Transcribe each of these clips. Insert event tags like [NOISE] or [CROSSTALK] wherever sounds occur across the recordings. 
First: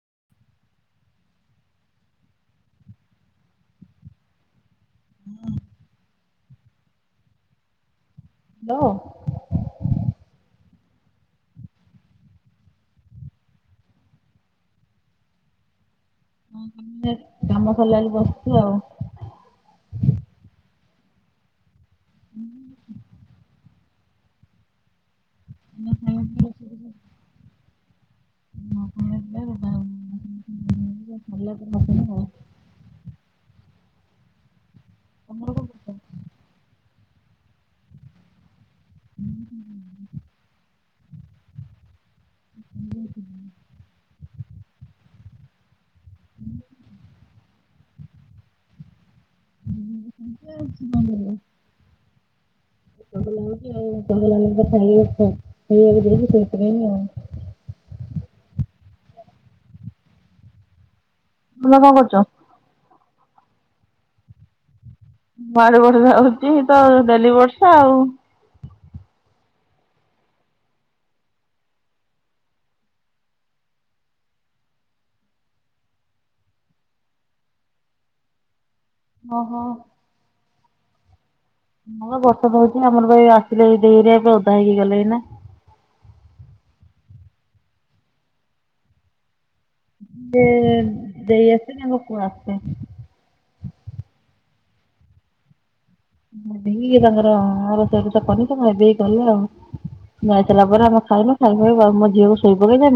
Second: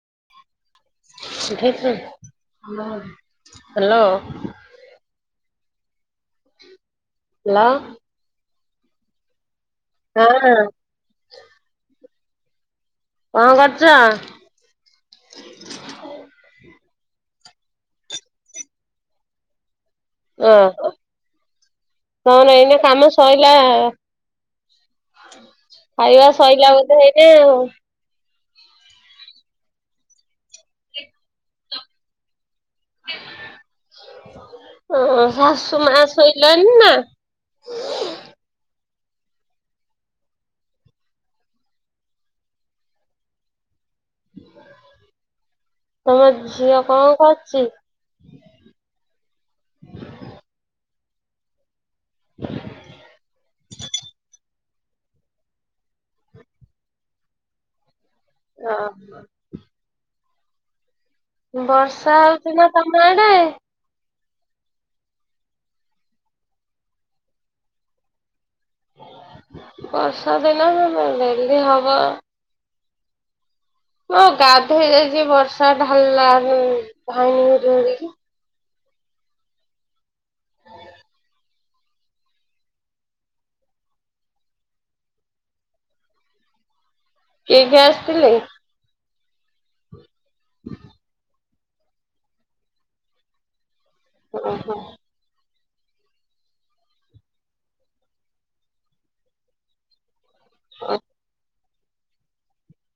[INAUDIBLE] [UNINTELLIGIBLE] Hello. ହୁ ଲା। ଲୋ। ହଁ। କଣ କରୁଚ? ହଁ କାମ ସଇଲା ବୋଲି ବସିଛୁ ଆଉ। ଅ ହ ତାମାନେ ଏଇନା ସରିଲା କାମ ସଇଲା। ଖାଇବା ସଇଲା ବୋଧେ ଏଇନେ ଆଉ? ପରେ ବସିବି ଆଉ [INAUDIBLE] ଆଁ ହ ତମର କଣ ଶାଶୁ କରୁଛ? ତମେ କଣ କରୁଛ? ଆମ ମା ଶୋଇଲାଣି ନା? ତମ ଝିଅ କଣ କରୁଚି? ହୁଁ ହୁ [UNINTELLIGIBLE] [INAUDIBLE] ସେଇଥିପାଇଁ ଆଉ। ହ [INAUDIBLE] ବର୍ଷା ହୋଉଚି ନା ତମ ଆଡ଼? ମାଡ ବଡ ଯାଉଚି ତ ଡେଲି ବର୍ଷା ଆଉ। ବର୍ଷା ଦିନ ଡେଲି ହବ। ହଁ ଗାଧେଇ ଯାଇଛି ବର୍ଷା ଢାଲିଲା ଧାଇ ଓ ହୋ। ହଁ ବର୍ଷା ଦ ହଉଛି ଆମର ଭାଇ ଆସିଲେ ଦେଇରି ଏବେ ଅଧା ହେଇକି ଗଲେ ଏଇନା କିଏ କିଏ ଆସିଥିଲେ? ଯେ ଦେଇ ଆସିଥିଲେ ମୋ ପୁଅ ଆସେ ଓ ହୋ। ବେ ତାଙ୍କର ଆର ସେ ପନଙ୍ଗ ବେ କଲ [INAUDIBLE] ଯାଇଥିଲା ପରେ ଆମେ ଖାଇନୁ ଖାଇନୁ ମୋ ଝିଅକୁ ଶୋଇ ପକେଇ ଦେ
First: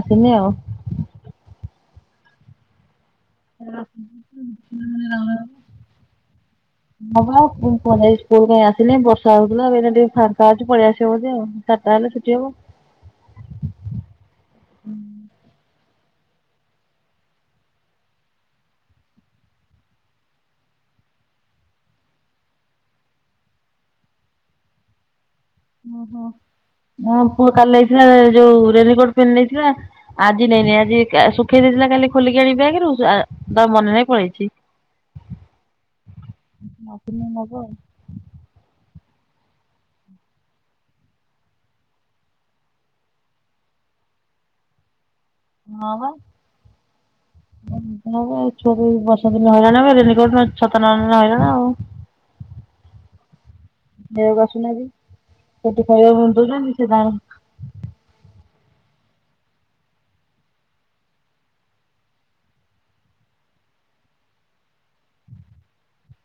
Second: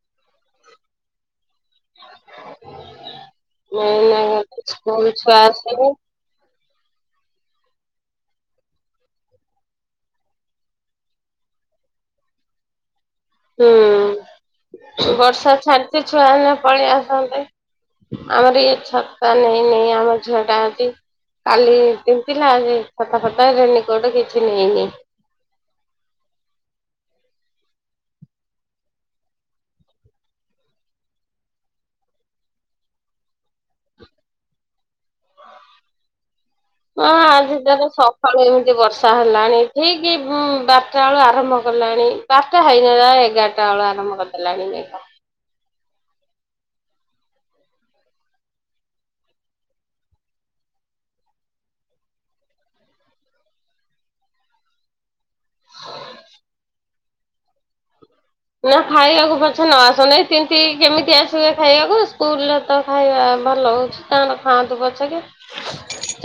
ଆସିନି ଆଉ। [UNINTELLIGIBLE] [UNINTELLIGIBLE] ହଁ ଏଇନା ସ୍କୁଲ ଛୁଆ ଆସିବେ ବା ଆଉ ମୁଁ କୁହନ ସ୍କୁଲ କ ଆସିଲି ବର୍ଷା ହଉଥିଲା ଏ ଏ ଟିକେ ଫାଙ୍କା ହ ଅଛି ପଳେଇଆ ଆସିବ ବୋଧେ ଆଉ ଚାରିଟା ହେଲେ ଛୁଟିି ହବ। ହୁଁ ବର୍ଷା ଛାଡ଼ିଛି ଛୁଆମାନେ ପଳେଇ ଆସନ୍ତି। ଆମର ଇଏ ଛତା ନେଇନି ଆମ ଝିଅଟା ଟା ଆଜି କାଲି ତିନ୍ତିଲା ଯେ ଛତା ଫତା ରେନିକୋଟ କିଛି ନେଇନି ଓ ହୋ। ମୋ ପୁଅ କାଲି ନେଇଥିଲା ଯୋଉ ରେନିକୋଟ ପିନ୍ଧ ନେଇଥିଲା ଆଜି ନେଇନି ଆଜି ଶୁଖେଇ ଦେଇ କାଲି ଖୋଲିକି ଆଣିକି ବେଗ ରୁ ଆ ତାର ମନେ ନାହିଁ ପଳେଇଛି। ହଁ ନବ ଆଜି ଆଉ। ତ ସକାଳୁ ଏମିତି ବର୍ଷା। ବର୍ଷା ହେଲାଣି ଠିକ ବାରଟା ବେଳ ଆରମ୍ଭ କଲାଣି ବାରଟା ହେଇନଲା ଏଗାରଟା ବେଳୁ ଆରମ୍ଭ ବନ୍ତ ହେଲାନି ମେଘ। ହଁ ବା। ଛ ବର୍ଷା ଦିନ ହେଇଲା ନା ରେନିକୋଟ ଛତା ନ ନେଲେ ହଇରାଣ ଆଉ। [UNINTELLIGIBLE] [INAUDIBLE] ଆସୁନି ଆଜି ସେଠି ଖାଇବାକୁ ଦଉନାହାନ୍ତି ସେ ତାର ନା ଖାଇବାକୁ ପଛେ ନ ଆସୁନାଇ ତିନ୍ତିକି କେମିତି ଆସିବେ ଖାଇବାକୁ ସ୍କୁଲରେ ତ ଖାଇବା ଭଲ ହଉଛି ତାଙ୍କର ଖାଆନ୍ତୁ ପଛ କେ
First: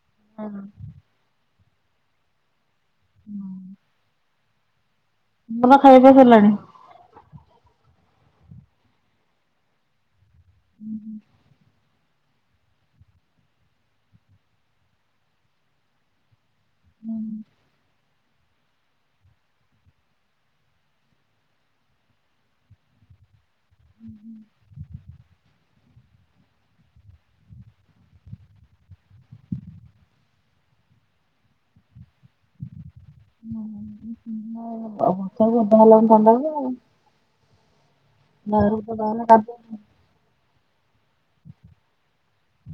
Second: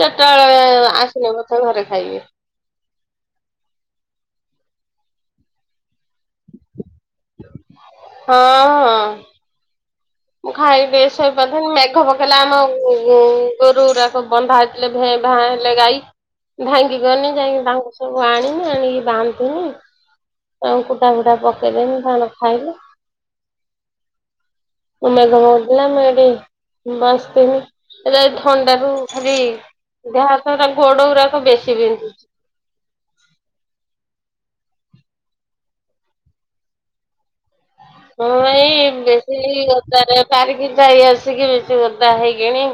ଚାଟାବେଳେ ଆସିଲେ ବଧେ ଘରେ ଖାଇବେ। ହଁ [INAUDIBLE] ତୁମର ଖାଇବା ସଇଲାଣି? ହଁ ହଁ। ଖାଇବେ ସେ ବୋଧେ ମେ ମେଘ ପକେଇଲା ଆମ ଗୋରୁ ଗୋରାକ ବନ୍ଧା ହେଇଥିଲେ ଭେ ଭାଁ ହେଲେ ଗାଈ। ଧାଇଁକି ଗଲି ଯାଇକି ତାଙ୍କ ସବୁ ଆଣି ଆଣିକି ବନ୍ଦିଲି। ଆ କୁଟା ଫୁଟା ପକେଇଦେମି [INAUDIBLE] ଖାଇଲେ। ହୁଁ ହୁଁ। ମେଘ ପକାଉଥିଲା ମୁଁ ଏଠି ବସିଥିଲି ଏରା ଏଇ ଥଣ୍ଡା ରୁ ଖାଲି ଦେହ ହାତ ଗୋଡ଼ା ଗୋରାକ ବେଶୀ ବିନ୍ଧୁଚି। ଓହୋ ବର୍ଷା କୁ ଓଦା ହେଲେ ଥଣ୍ଡା କୁ। ହଁ ଏଇ ବେଶି ଓଦା ରେ ବାହାରିକିରି ଯାଇ ଆସି କି ବେଶି ଓଦା ହେଇକିଣି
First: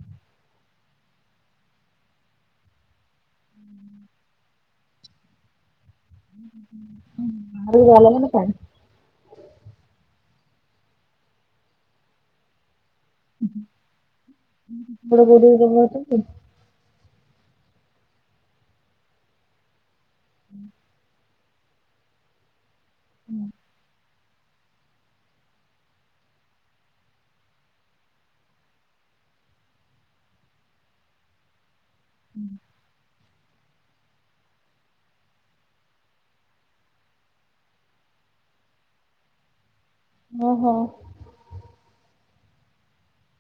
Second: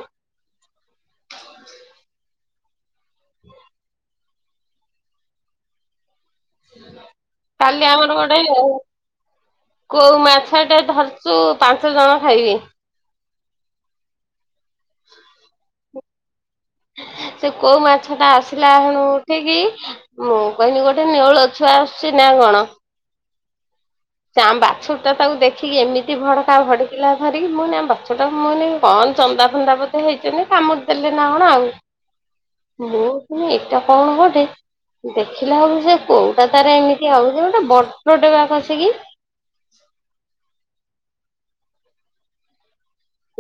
ବାହାରକୁ କାଲି ବାହାରିଲା ଆମର ମାନେ ଗୋଟେ ପାଣି କୋଉ ମାଛ ଟା ଧରିଚୁ ପାଞ୍ଚ ଜଣ ଖାଇବି। ବଡ଼ ବଡ଼। [UNINTELLIGIBLE] ସେ କୋଉ ମାଛ ଟା ଆସିଲା ହେଣୁ ଉଠିକି ମୁଁ କହିଲି ଗୋଟେ ନେଉଳ ଛୁଆ ଆସଚି ନା କଣ? ଉଁ ହୁଁ। ତା ଆମ ବାଛୁରି ଟା ତାକୁ ଦେଖିକି ଏମିତି ଭଡକା ଭଡିକିଲା ଧରିକି। ମୁଁ କଇଲି ଆମ ବାଛୁର ଟା ମୁଁ ନେଇ ହଁ ଜନ୍ଦା ଫନ୍ଦା ବୋଧେ ହେଇଚନ୍ତି କାମୁଡ଼ି ଦେଲେ ନା କଣ ଆଉ। ମୁଁ ତୁମେ ଏକ କଣ ଗୋଟେ ଦେଖିଲା ବେଳକୁ ସେ କୋଉ ଟା ତାର ଏମିତି ଆଉଚି ଗୋଟେ ବଡ଼ଟେ ପା କସିକି। ଓ ହୋ।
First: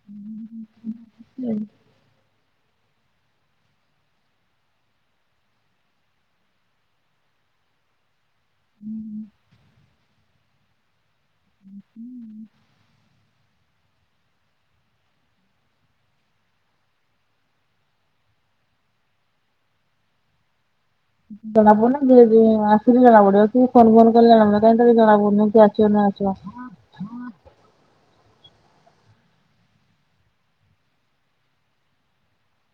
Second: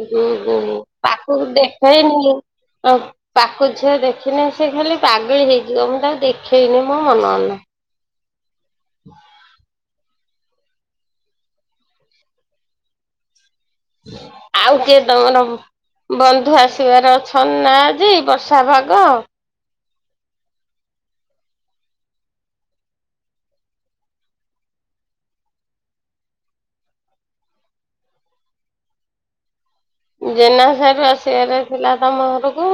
ଏ ଗୋ ଗୋ ପାକକୁ ଦେଖେଇନି। ଅଁ ପାକ ଝିଅ ଦେଖିନେ ସେ ଖାଲି ପାଗଳି ହେଇଯିବ। ମୁଁ ତାକୁ ଦେଖେଇନି ମୋ ମନ ନାଇଁ। [INAUDIBLE] ଉଁ ଉଁ। ଆଉ କେ ତମର ବନ୍ଧୁ ଆସିବାର ଅଛନ୍ ନା ଯେ ବର୍ଷା ପାଗ। ଜଣା ପଡ଼ିନି ଯିଏ ଯିଏ ଆସିଲେ ଜଣା ପଡିବ କି ଫୋନ୍ ଫୋନ୍ କଲେ ଜଣା ପଡିବ। କାହିଁ ତ କିଛି ଜଣା ପଡୁନି କିଏ ଆସିବ ନ ଆସିବ। ଜେନା ସାହେବ ଆସିବାର ଥିଲା ତମ ଘରକୁ।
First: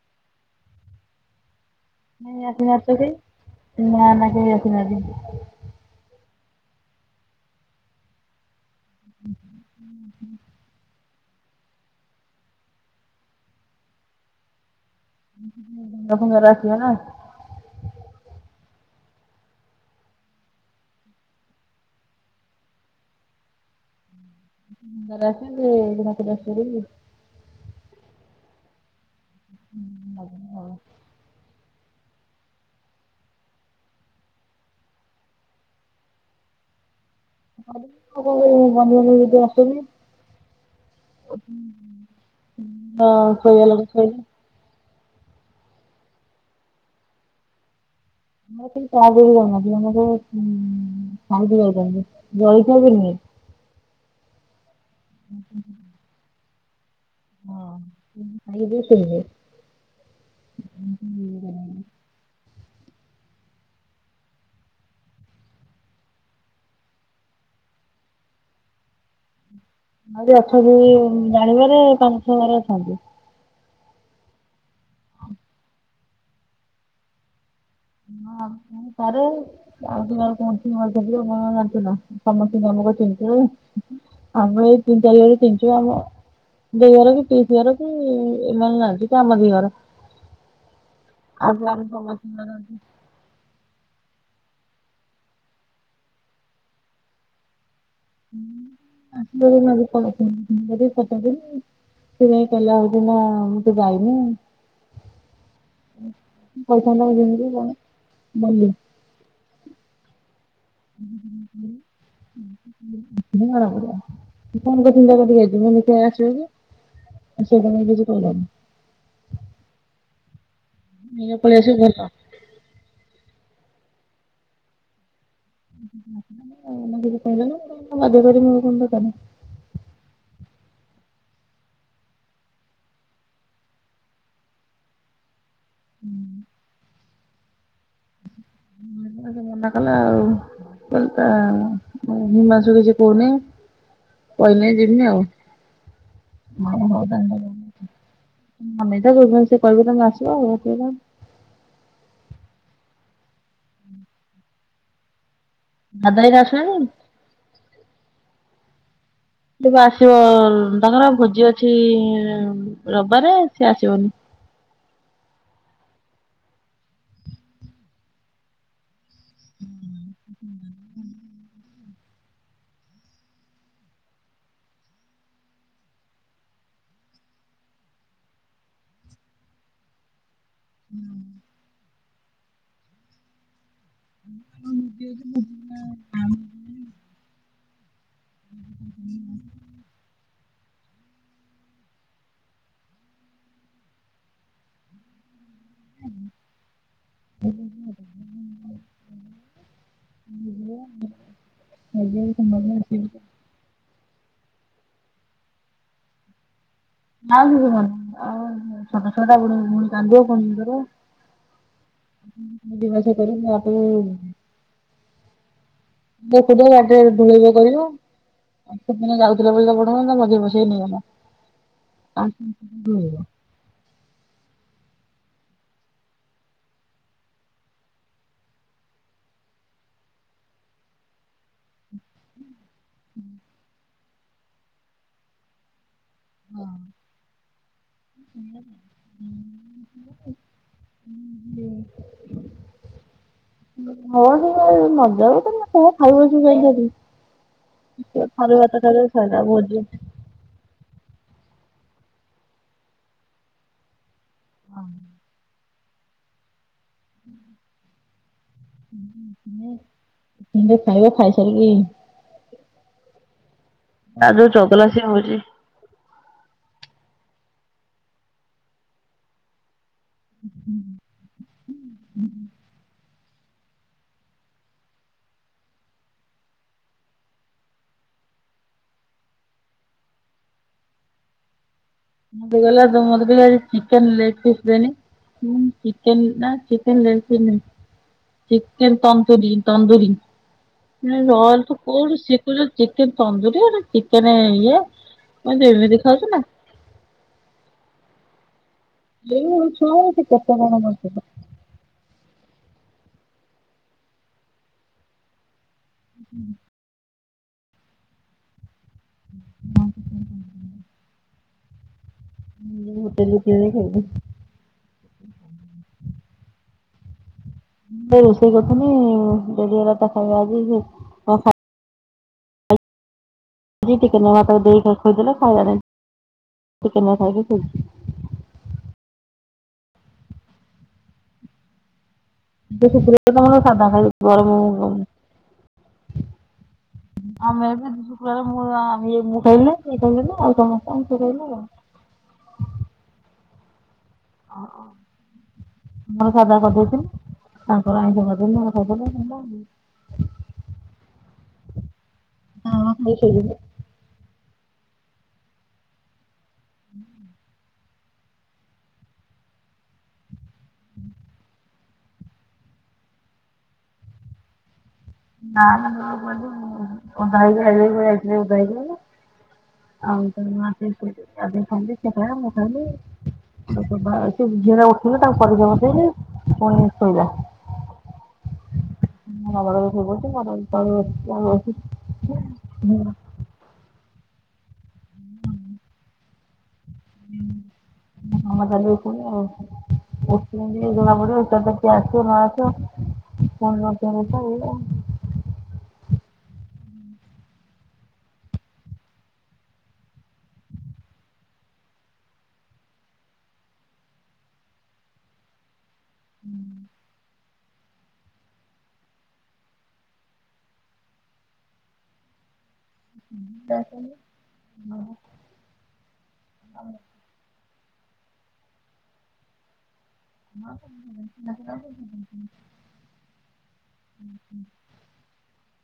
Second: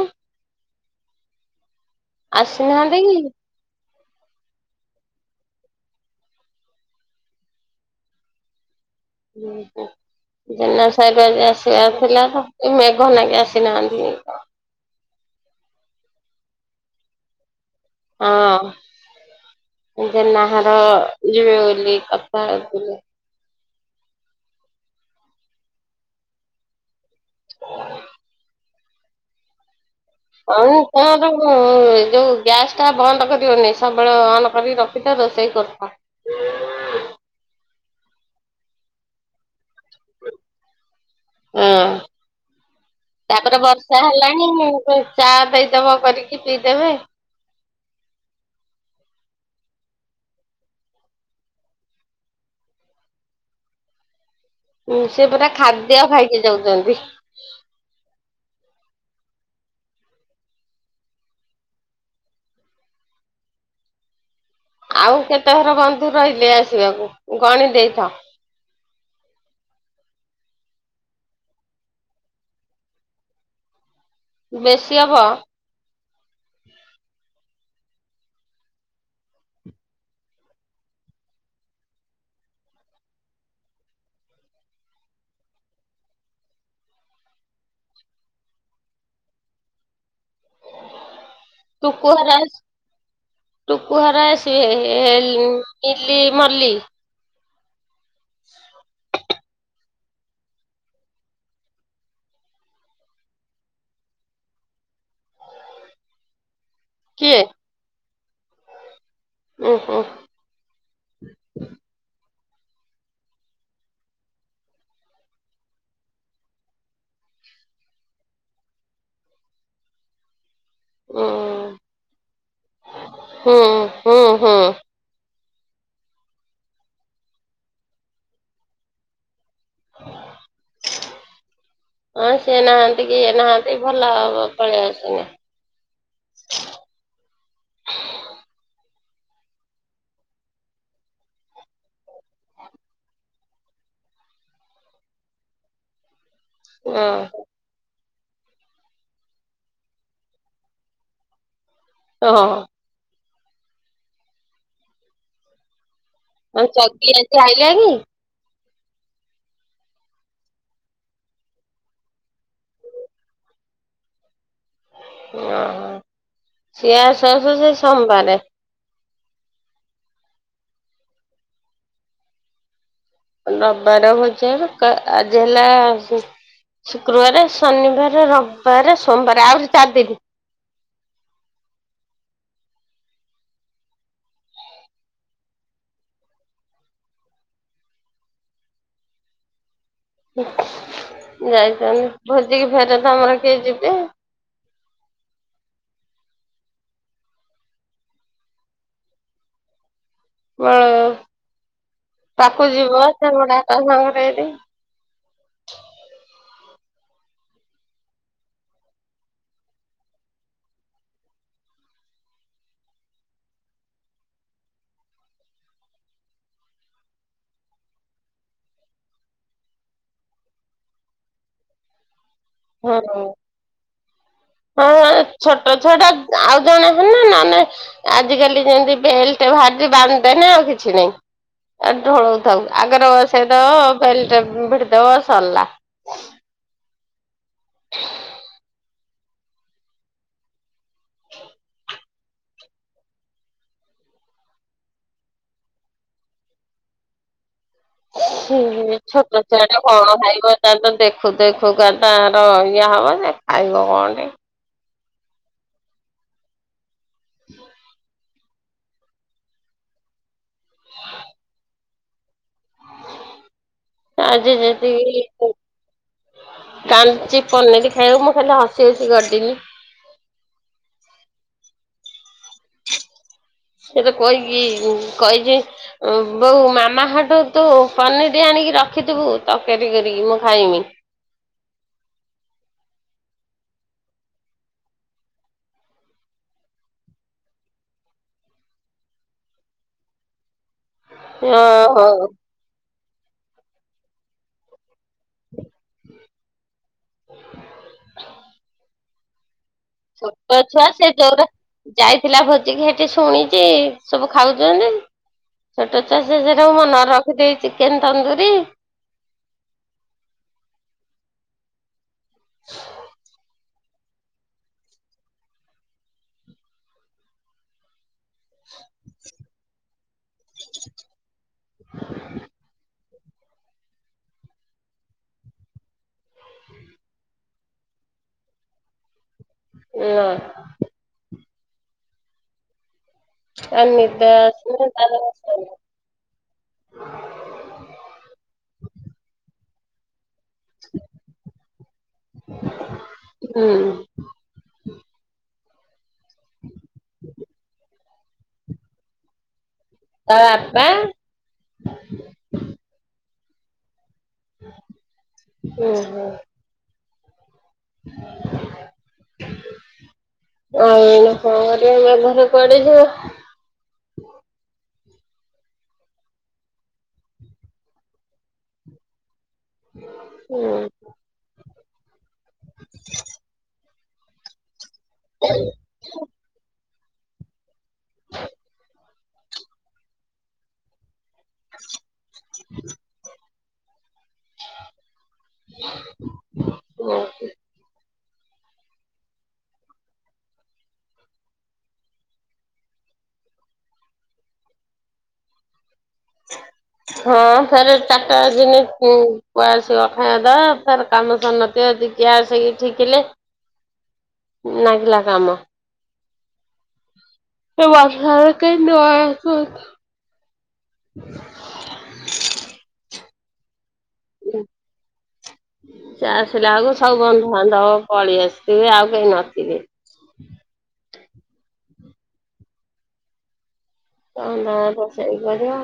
ନାଇଁ ଆସିନାହାନ୍ତି ତ କେହି ନା ନା କେହି ଆସିନାହାନ୍ତି। ଉଁ ହଁ ଜେନା ସାହେବ ଆଜି ଆସିବାର ଥିଲା ତ ମେଘ ନାଗି ଆସିନାହାନ୍ତି କି କଁ? ଡ଼ଙ୍ଗା ଫଙ୍ଗା ରେ ଆସିବେ ନା? ହଁ। ଜେନା ଘର ଯିବେ ବୋଲି କତା ବୁଲି ସେ ସୁନ୍ଦର ଆସେ ଯେ ଘୋଡ଼ା ଫୋଡ଼ା ଚଢ଼ି। [INAUDIBLE] ଆଉ କଣ ସବୁ ସେ ଯୋଉ ଗ୍ୟାସ ଟା ବନ୍ଦ କରିବନି ସବୁବେଳେ ଅନ କରି ରଖିଥା ରୋଷେଇ କରୁଥା। ଆଉ କ କଣ କରିବୁ [UNINTELLIGIBLE] ଗ୍ୟାସ୍ ସରି। ଅଁ ତା ପରେ ବର୍ଷା ହେଲାଣି। ଚା ଦେଇଦବ କରିକି ପିଇଦେବେ। ଆମର କେଇ ଚା ପିଇକି ଯାଉନାହାନ୍ତି ଆମର ସବୁ ଉଁ ଖାଇକି ଯାଉଚନ୍ତି ଜଳଖିଆ ବି ନୁହେଁ। ଉଁ ସେ ପୁରା ଖାଦ୍ୟ ଖାଇକି ଯାଉଚନ୍ତି। ହଁ ଉଁ ଖାଇ ପିଇ ଶୋଇବେ। [UNINTELLIGIBLE] ଆଉ କେତେଘର ବନ୍ଧୁ ରହିଲେ ଆସିବାକୁ ଗଣି ଦେଇଥା। ଆହୁରି ଅଛନ୍ତି ଜାଣିବାରେ ପାଞ୍ଚ ଛ ଘର ଅଛନ୍ତି। ବେଶି ହବ। ହଁ ଥାଇ ପାରେ ଆଉ କି କାର କଣ ଥିବ [UNINTELLIGIBLE] ମୁଁ ଆଉ ଜଣିଚି ନା ସମସ୍ତଙ୍କି ଆମେ। ଆମେ ଚିନିଥିଲୁ ଆମେ ଏଇ ତିନି ଚାରି ଘରକୁ ଚିନ୍ ଚୁ ଆମ ଦେଇ ଘର କି ପିଇସି ଘର କି ଏମାନେ ନାଆଁନ୍ତି ତମ ଦି ଘର। ଆଗ ଆମ ସମସ୍ତିଙ୍କର [UNINTELLIGIBLE] ଉହାରେ ଆସିବେ ଏଲ ଇଲି ମଲ୍ଲୀ [UNINTELLIGIBLE] [UNINTELLIGIBLE] ସେ ହେଇ କହିଲା ହଉଚି ନା ମୁଁ ତ ଯାଇନି। ପଇସା ହେଲେ କିଏ କି କଣ ମଲ୍ଲୀ ଉଁ ହୁଁ । ହୁଁ ହୁଁ ହୁଁ ହୁଁ। [UNINTELLIGIBLE] ଆସିବେକି ସେଦିନ ବି କିଛି କହିଲାନି। ଉଁ ଏଇନେ ପଲେଇ ଆସିବୁ ଭଲ। ହୁଁ ହୁଁ ହୁଁ। [UNINTELLIGIBLE] ବାଧ୍ୟ କରିବି ମୋର କଣ ଦକାର ହଁ ସିଏ ନାହାନ୍ତି କି ଇଏ ନାହାନ୍ତି ଭଲ ହବ ପଳେଇ ଆସୁ ଏନା। [UNINTELLIGIBLE] ମନା କଲେ ଆଉ [UNINTELLIGIBLE] ତା ହିମାଂଶୁ କିଛି କହୁନି କହିଲେ ଜିମି ଆଉ ଆ ହଉ ତାହେନେ [UNINTELLIGIBLE] ଅନେଇଥା ସେ କଁ ସେ କିହିବେ ତମେ ଆସିବ ଆଉ [UNINTELLIGIBLE] ଓ ହ। ଭାଇ ଆଉ ଆସିଲେଣି ଚଗି ଆଜି ଆଇଲାକି? ତବେ ଆସିବ ତାଙ୍କର ଭୋଜି ଅଛି ରବବାରେ ସେ ଆସିବନି। ଓହୋ ସିଏ ଆସୁ ଆସୁ ସେ ସୋମବାରେ। ରବାରେ ଭୋଜି ହେଲେ କା ଆଜି ହେଲା ସ ଶୁକ୍ରବାର ଶନିବାରେ ରବିବାରେ ସୋମବାରେ ଆହୁରି ଚାରି ଦିନି। ହୁଁ। [UNINTELLIGIBLE] [UNINTELLIGIBLE] ଯାଇଛନ୍ତି ଭୋଜିିକି ଫେର ତ ଆମର କିଏ ଯିବେ ହୁଁ [UNINTELLIGIBLE] ବ ସେ ତାକୁ ଯିବ ସେ ବଡାପା ସାଙ୍ଗରେ ଫେରି ନା ଆଉ ସେ ଯିବନି ଆଉ ଛୋଟ ଛୁଆଟା ଫୁଣି ଫୁଣି କାନ୍ଦିବ ଫୁଣି ଇଏ କରିବ ଦି ମାସେ କରିବ [UNINTELLIGIBLE] [UNINTELLIGIBLE] ଗାଧେଇ ଗୁଧେଇକି କରିବ ସେଦିନ ଯାଉଥିଲେ ବୋଲି ତା ବଡ଼ ମା ତା ମଝିରେ ବସେଇ ନେଇଗଲା କାନ୍ଦ ହଁ ହଁ। ହଁ ଛୋଟ ଛୁଆଟା ଆଉ ଜଣେ ହେନେ ନହେନେ ଆଜିକାଲି ଯେମତି ବେଲ୍ଟ ବାହାର ହେଟି ବାନ୍ଧଦେନେ ଆଉ କିଛି ନାଇଁ ଏ ଢୋଳୋଉ ଥାଉ। ଆଗରେ ବସେଇଦବ ବେଲ୍ଟ ଭିଡି ଦବ ସରଲା। ହଁ। ହଁ ହଁ ହଁ ହଉ ସେ ନଯାଉ [UNINTELLIGIBLE] ସିଏ ଛୋଟ ଛୁଆ ଭୋଜି ଟା କଣ ଖାଇବ [UNINTELLIGIBLE] ଦେଖୁ ଦେଖୁ ସୁୁଗାର ତାଙ୍କର ଇଏ ହେବଯେ ଖାଇବ କଣ ଟେ ହୁଁ ଇନ୍ତି ଖାଇବ ଖାଇ ସାର କି ଯୋଉ ଆଜି ଚଗଲା ସିଏ ଯେତିକି ହଉଛି। ପୁ କାଞ୍ଚି ପନିରି ଖାଇବ ମୁଁ ଖାଲି ହସି ହସି ଗଡିନି। ହଁ ହ ହ ସେଟା କହିକି କହିଛି, ବୋଉ ମାମା ହଟୁ ତୁ ପନିର ଆଣି ରଖିଥିବୁ, ତରକାରୀ କରିକି ମୁଁ ଖାଇମି। ହେଇଗଲା, ତୁ ମତେ ଟିକେ ଆଜି ଚିକେନ୍ ଲେଗ୍ ପିସ୍ ଦେନି। ହୁଁ। ଚିକେନ୍ ନା ଚିକେନ ଲେଳସିିନି? ଚିକେନ ତନ୍ଦୁରୀ, ତନ୍ଦୁରୀ। ହେ ହଁ ରହଲୋ ତୁ କୋଉଠୁ ହଉ ଶିଖୁଚୁ? ଚି କେନ୍ ତନ୍ଦୁରୀଆ ଚିକେନେ ଇଏ, ମୁଁ କହିଲି ତୁ ଏମିତି ଖାଉଛୁ ନା। ସେଇ ହଉଚି ଛୋଟଛୁଆ ସେ ଜୋର ଯାଇ ଥିଲା ଭୋଜିିକି ହେଠି ଶୁଣିଚି, ସବୁ ଖାଉଛନ୍ତି ଯେ ଛୋଟଛୁଆ ସିଏ ସେଇଟାକୁ ମନରେ ରଖିଦେଇ, ଚିକେନ ତନ୍ଦୁୁରୀ ହଁ। ମୁଁ ହୋଟେଲରୁ କିଣି ଖାଇବି। ମୁଁ ଏଇ ରୋଷେଇ କରୁଥିନି ଡେରି ହେଲା ତ ଖାଇବା ଆଜି, ସେଇ କଣ ଖାଇ [INAUDIBLE] ଜି ଟିକେ ନଗା ତାକୁ ଦେଇକି ଥୋଇଦେଲା, ଖାଇଲା ନେଇଁ। ଟିକେ ନାଗୁ ଖାଇକି ଶୋଇଚି। ନାଁ। ଆଜି ଶୁକ୍ରବାର ତମର ତା ସାଧା ଖାଇବ। ନିଦ ଗରମ ଆସିଲେ ଆମେ ତାର ଏବେ ଦୁଇ ଶୁକ୍ରବାର ମୁଁ ଆ ଇଏ ମୁଁ ଖାଇଲୁନେଇଁ। ଆଉ କଣ କହିଲ? ଆଉ କଣ [UNINTELLIGIBLE] ହୁଁ। [UNINTELLIGIBLE] ମୋର ସାଧା କରିଦେଇଥିଲି। ତାଙ୍କର ଆାଇଁଷ କରିଦେଲି ଖାଇଦେଲୁ ହେଲା ଆଉ। ତା ବାପା? ହଁ, ଖାଇକି ଶୋଇପଡ଼ିବୁ। ଓହୋ। [INAUDIBLE] ଆଉ କଣ? କଣ କରିବା ମ ଘରେ ପଡିଯିବ। ହ [INAUDIBLE] ନାଁ ନାଁ ମୁଁ କହିଲି କୁଆଡ଼େ ଯିବୁ, ଓଦା ହେଇକି ଖାଇଲେ ବି କୁଆଡ଼େ ଯାଇଥିଲେ ଓଦା ହେଇକି ଆଇଲେ। ଆଉ ସେଇନୁ ଆସିକି ଶୋଇପଡ଼ିଚି। ଗାଧେଇକି ଖାଇଲି ସିଏ ଖାଇଲା ମୁଁ ଖାଇଲି। ସେ ଝିଅଟା ଉଠିବ ତାକୁ [UNINTELLIGIBLE] ବସେଇଲି ପୁଣି ଶୋଇଲା। [INAUDIBLE] [UNINTELLIGIBLE] [UNINTELLIGIBLE] ନଅଟାରେ ଉଠୁଚି ଆଉ। ଉଠୁଚନ୍ତି ଜଣା ପଡିବ, ଏକାଥରେ କିଏ ଆସିବ ନ ଆସିବ? [UNINTELLIGIBLE] [INAUDIBLE] ହଁ। ଫେରେ ଚାରଟା ବାଜିନି ପୁଅ ଆସିବ ଖାଇଆକୁ ଦବ, ଫେର କାମ ସରିନଥିବ ଖାଲି ଗ୍ୟାସ ଇଠି ଥିଲେ ହଁ [INAUDIBLE] ନାଗିଲା କାମ। ହୁଁ [INAUDIBLE] ଏ ବର୍ଷାରେ କେଣ୍ଟି ପଏଇବ ସ୍କୁଲକୁ। [INAUDIBLE] ତା ସାଙ୍ଗରେ ସିଏ ଆସିଲାକୁ ସବୁ ବନ୍ଧବାନ୍ଧବ ପଳେଇ ଆସିଥିବେ, ଆଉ କେହି ନଥିବେ। [UNINTELLIGIBLE] ତମ ନା ରୋଷେଇ କରିବ।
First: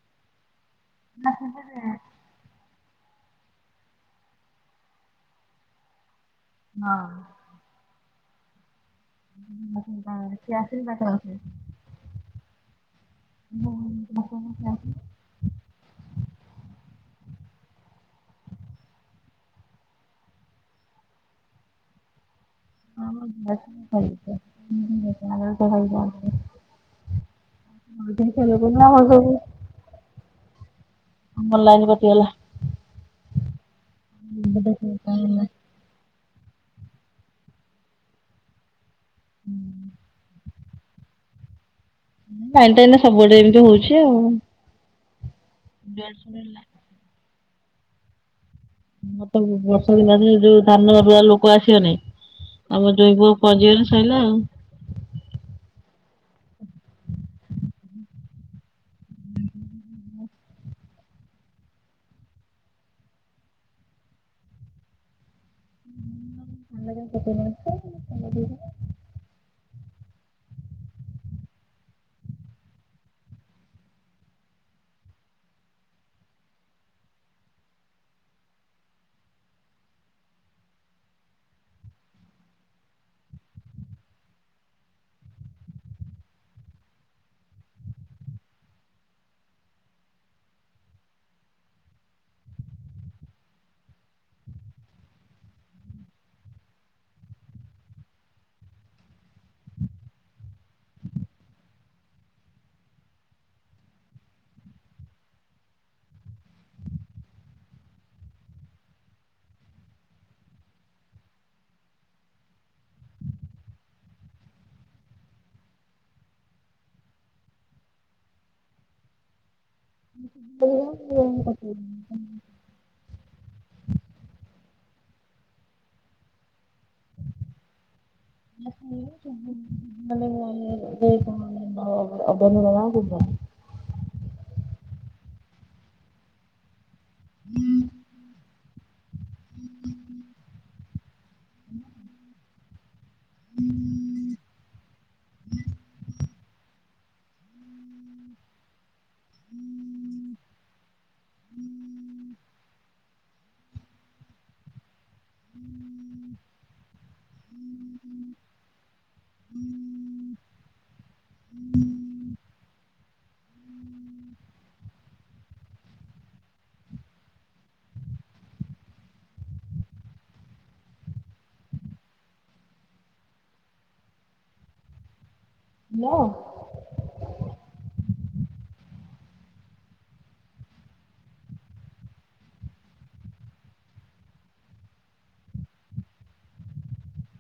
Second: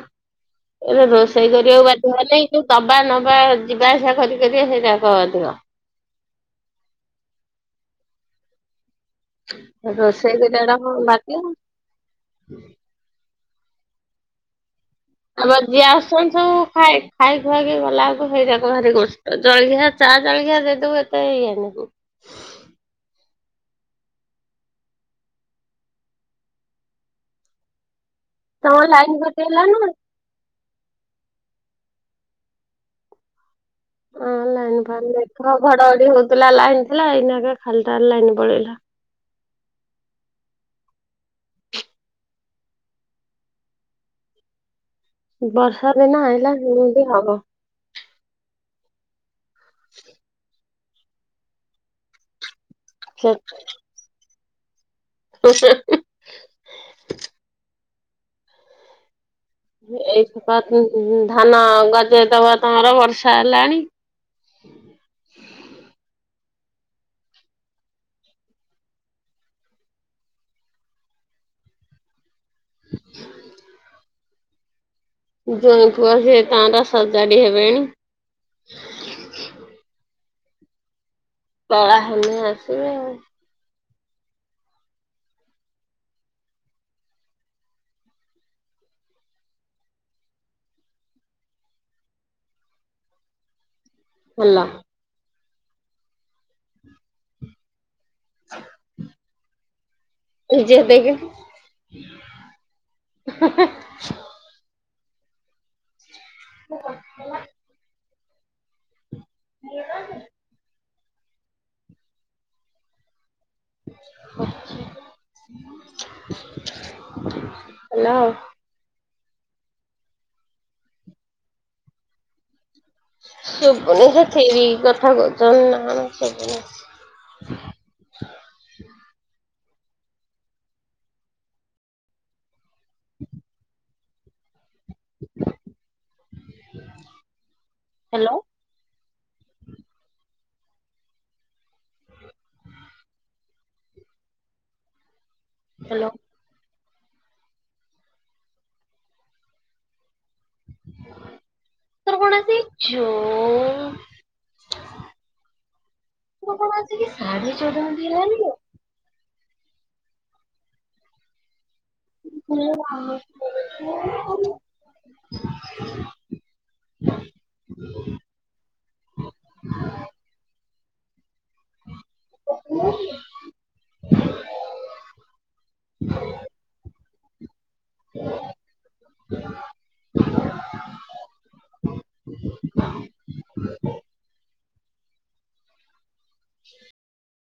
ଏବେ ରୋଷେଇ କରିବାକୁ ବାଧ୍ୟ ହେଲି। ଯୋଉ ଦ ବା ନବା ଯିବା ଆସିବା କରି କରି ସେଇରାକ ଅଧିକ। ହଁ। ରୋଷେଇ ବି ସିଆଡେ ବାକି [INAUDIBLE] ଆମର ଯିଏ ଆସନ୍ତୁ ଖାଏ ଖାଏ ଜ୍ୱାଇଁ ହେକା ଗଲା ଆକୁ ହେଇଯାକ ଭାରି କଷ୍ଟ, ଜଳଖିଆ ଚା ଜଳଖିଆ ଦେଇଦବୁ ଏତେ ଇଏ ନବୁ [UNINTELLIGIBLE] [UNINTELLIGIBLE] ଆମର ତମ ଲାଇନ ସବୁ। କଟିଗଲା ନା? ଆମ ଲାଇନ କଟିଗଲା। ହଁ ଲାଇନ ଫାଇନ ଦେଖ, ଘଡଘଡି ହଉ ଥିଲା ଲାଇନ ଥିଲା ଏଇନାକେ ଖାଲିଟାରେ ଲାଇନ ପଳେଇଲା। ହୁଁ ଲାଇନଟା ଏଇନା ସବୁଆଡେ ଏମିତି ହେଉଛି ଆଉ। ବର୍ଷାଦିନ ଆଇଲା ହେମିତି ହବ। [UNINTELLIGIBLE] ବର୍ଷାଦିନ ଆସିଲେ ଯୋଉ ଧାନରୁଆ ଲୋକ ଆସିବେନେଇ ଆମ ସେ ଜ୍ୱାଇଁପୁଉ ପହଞ୍ଚିଗଲେ ସଇଲା ଆଉ। [UNINTELLIGIBLE] ଏଇ ସକା [UNINTELLIGIBLE] ଧାନ ଗଜେଇଦେବ ।ତମର ବର୍ଷା ହେଲାଣି? [INAUDIBLE] [UNINTELLIGIBLE] ଜ୍ୱାଇଁପୁଅ ସେ ତାଙ୍କର ସଜାଡି ହେବେଣି। କଳା ହେଲେ ଆସିବେ ଆଉ। ଭଲ। [UNINTELLIGIBLE] [UNINTELLIGIBLE] [UNINTELLIGIBLE] [UNINTELLIGIBLE] [INAUDIBLE] ହେଲା ଆଉ। [UNINTELLIGIBLE] ଶୁଭୁନି ଯେ [UNINTELLIGIBLE] କଥା କହୁଛନ୍ତି ନା ନା ଶୁଭୁନି। [UNINTELLIGIBLE] [UNINTELLIGIBLE] [INAUDIBLE] ହେଲୋ। ହେଲୋ। ତୋର କଣ ଆସି ଜୋ ତୋର କଣ ଆସିକି ସାଢ଼େ ଛଟା ବାଜିଗଲାଣି? [UNINTELLIGIBLE] [INAUDIBLE] [UNINTELLIGIBLE] [UNINTELLIGIBLE] ହ୍ୟାଲୋ। [UNINTELLIGIBLE] [INAUDIBLE] [INAUDIBLE]